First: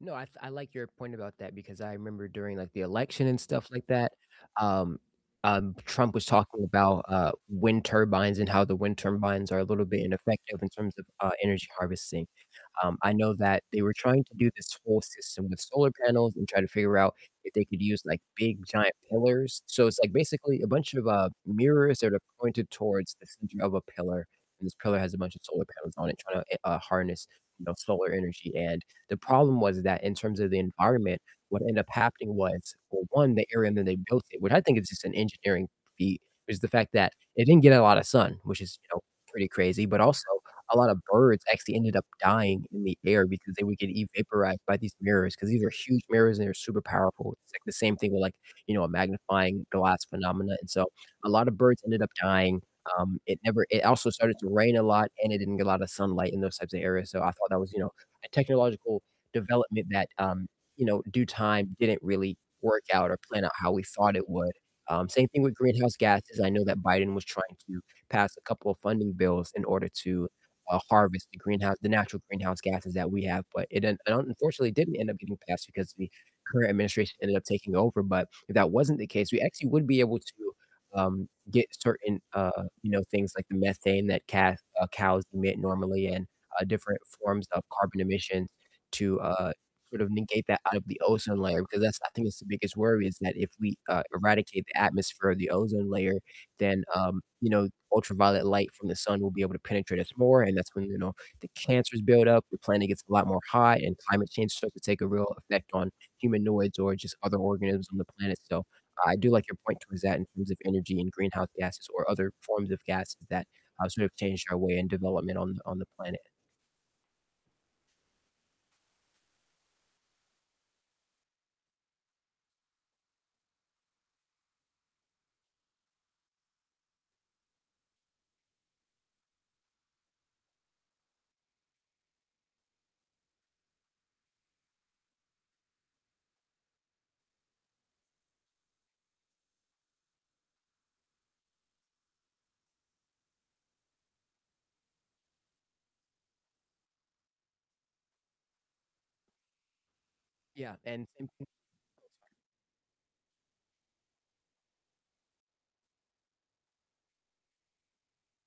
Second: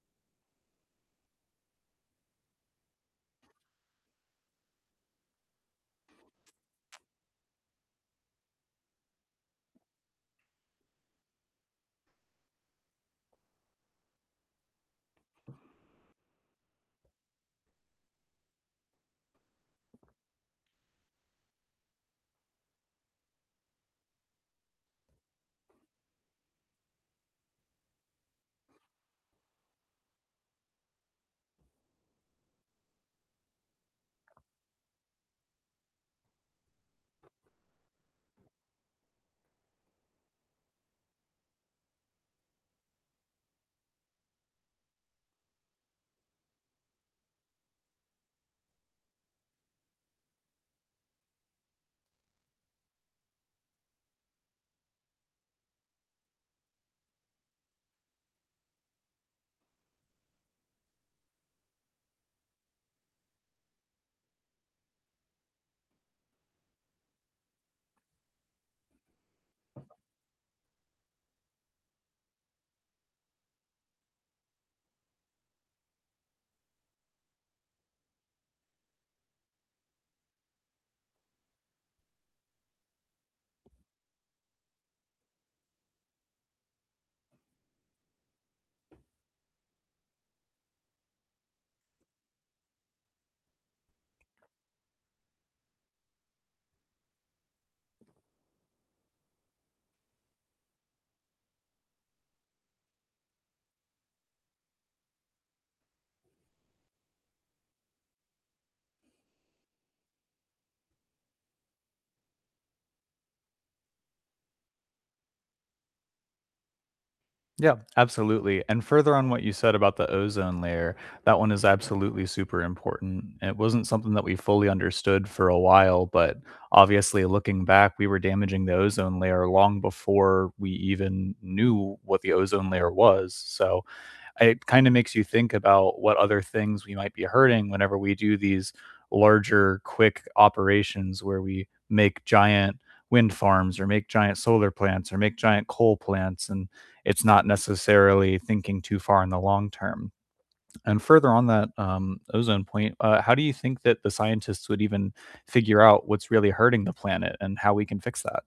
No, I th I like your point about that because I remember during like the election and stuff like that, um, um, Trump was talking about, uh, wind turbines and how the wind turbines are a little bit ineffective in terms of, uh, energy harvesting, um, I know that they were trying to do this whole system with solar panels and try to figure out if they could use like big giant pillars. So it's like basically a bunch of, uh, mirrors that are pointed towards the center of a pillar, and this pillar has a bunch of solar panels on it trying to, uh, harness, you know, solar energy, and the problem was that in terms of the environment, what ended up happening was, well, 1, the area that they built it which I think is just an engineering feat, is the fact that it didn't get a lot of sun, which is, you know, pretty crazy, but also a lot of birds actually ended up dying in the air because they would get evaporated by these mirrors, 'cause these are huge mirrors and they're super powerful, it's like the same thing with like, you know, a magnifying glass phenomena, and so a lot of birds ended up dying, um, it never it also started to rain a lot and it didn't get a lot of sunlight in those types of areas, so I thought that was, you know, a technological development that, um, you know, due time didn't really work out or plan out how we thought it would, um, same thing with greenhouse gases, I know that Biden was trying to pass a couple of funding bills in order to, uh, harvest the greenhouse the natural greenhouse gases that we have, but it un un unfortunately didn't end up getting passed because the current administration ended up taking over, but if that wasn't the case, we actually would be able to, um, get certain, uh, you know, things like the methane that ca uh, cows emit normally and, uh, different forms of carbon emission to, uh, sort of negate that out of the ozone layer, because that's I think that's the biggest worry is that if we, uh, eradicate the atmosphere or the ozone layer, then, um, you know, ultraviolet light from the sun will be able to penetrate us more, and that's when, you know, the cancers build up, the planet gets a lot more hot, and climate change starts to take a real effect on humanoids or just other organisms on the planet, so I do like your point towards that in terms of energy and greenhouse gases or other forms of gases that, uh, sort of change our way and development on on the planet. Yeah, absolutely, and further on what you said about the ozone layer, that one is absolutely super important, and it wasn't something that we fully understood for a while, but obviously looking back, we were damaging the ozone layer long before we even knew what the ozone layer was, so, it kinda makes you think about what other things we might be hurting whenever we do these larger quick operations where we make giant wind farms or make giant solar plants or make giant coal plants, and it's not necessarily thinking too far in the long term, Yeah, and and same further thi on that, um, ozone point, uh, how do you think that the scientists would even figure out what's really hurting the planet and how we can fix that?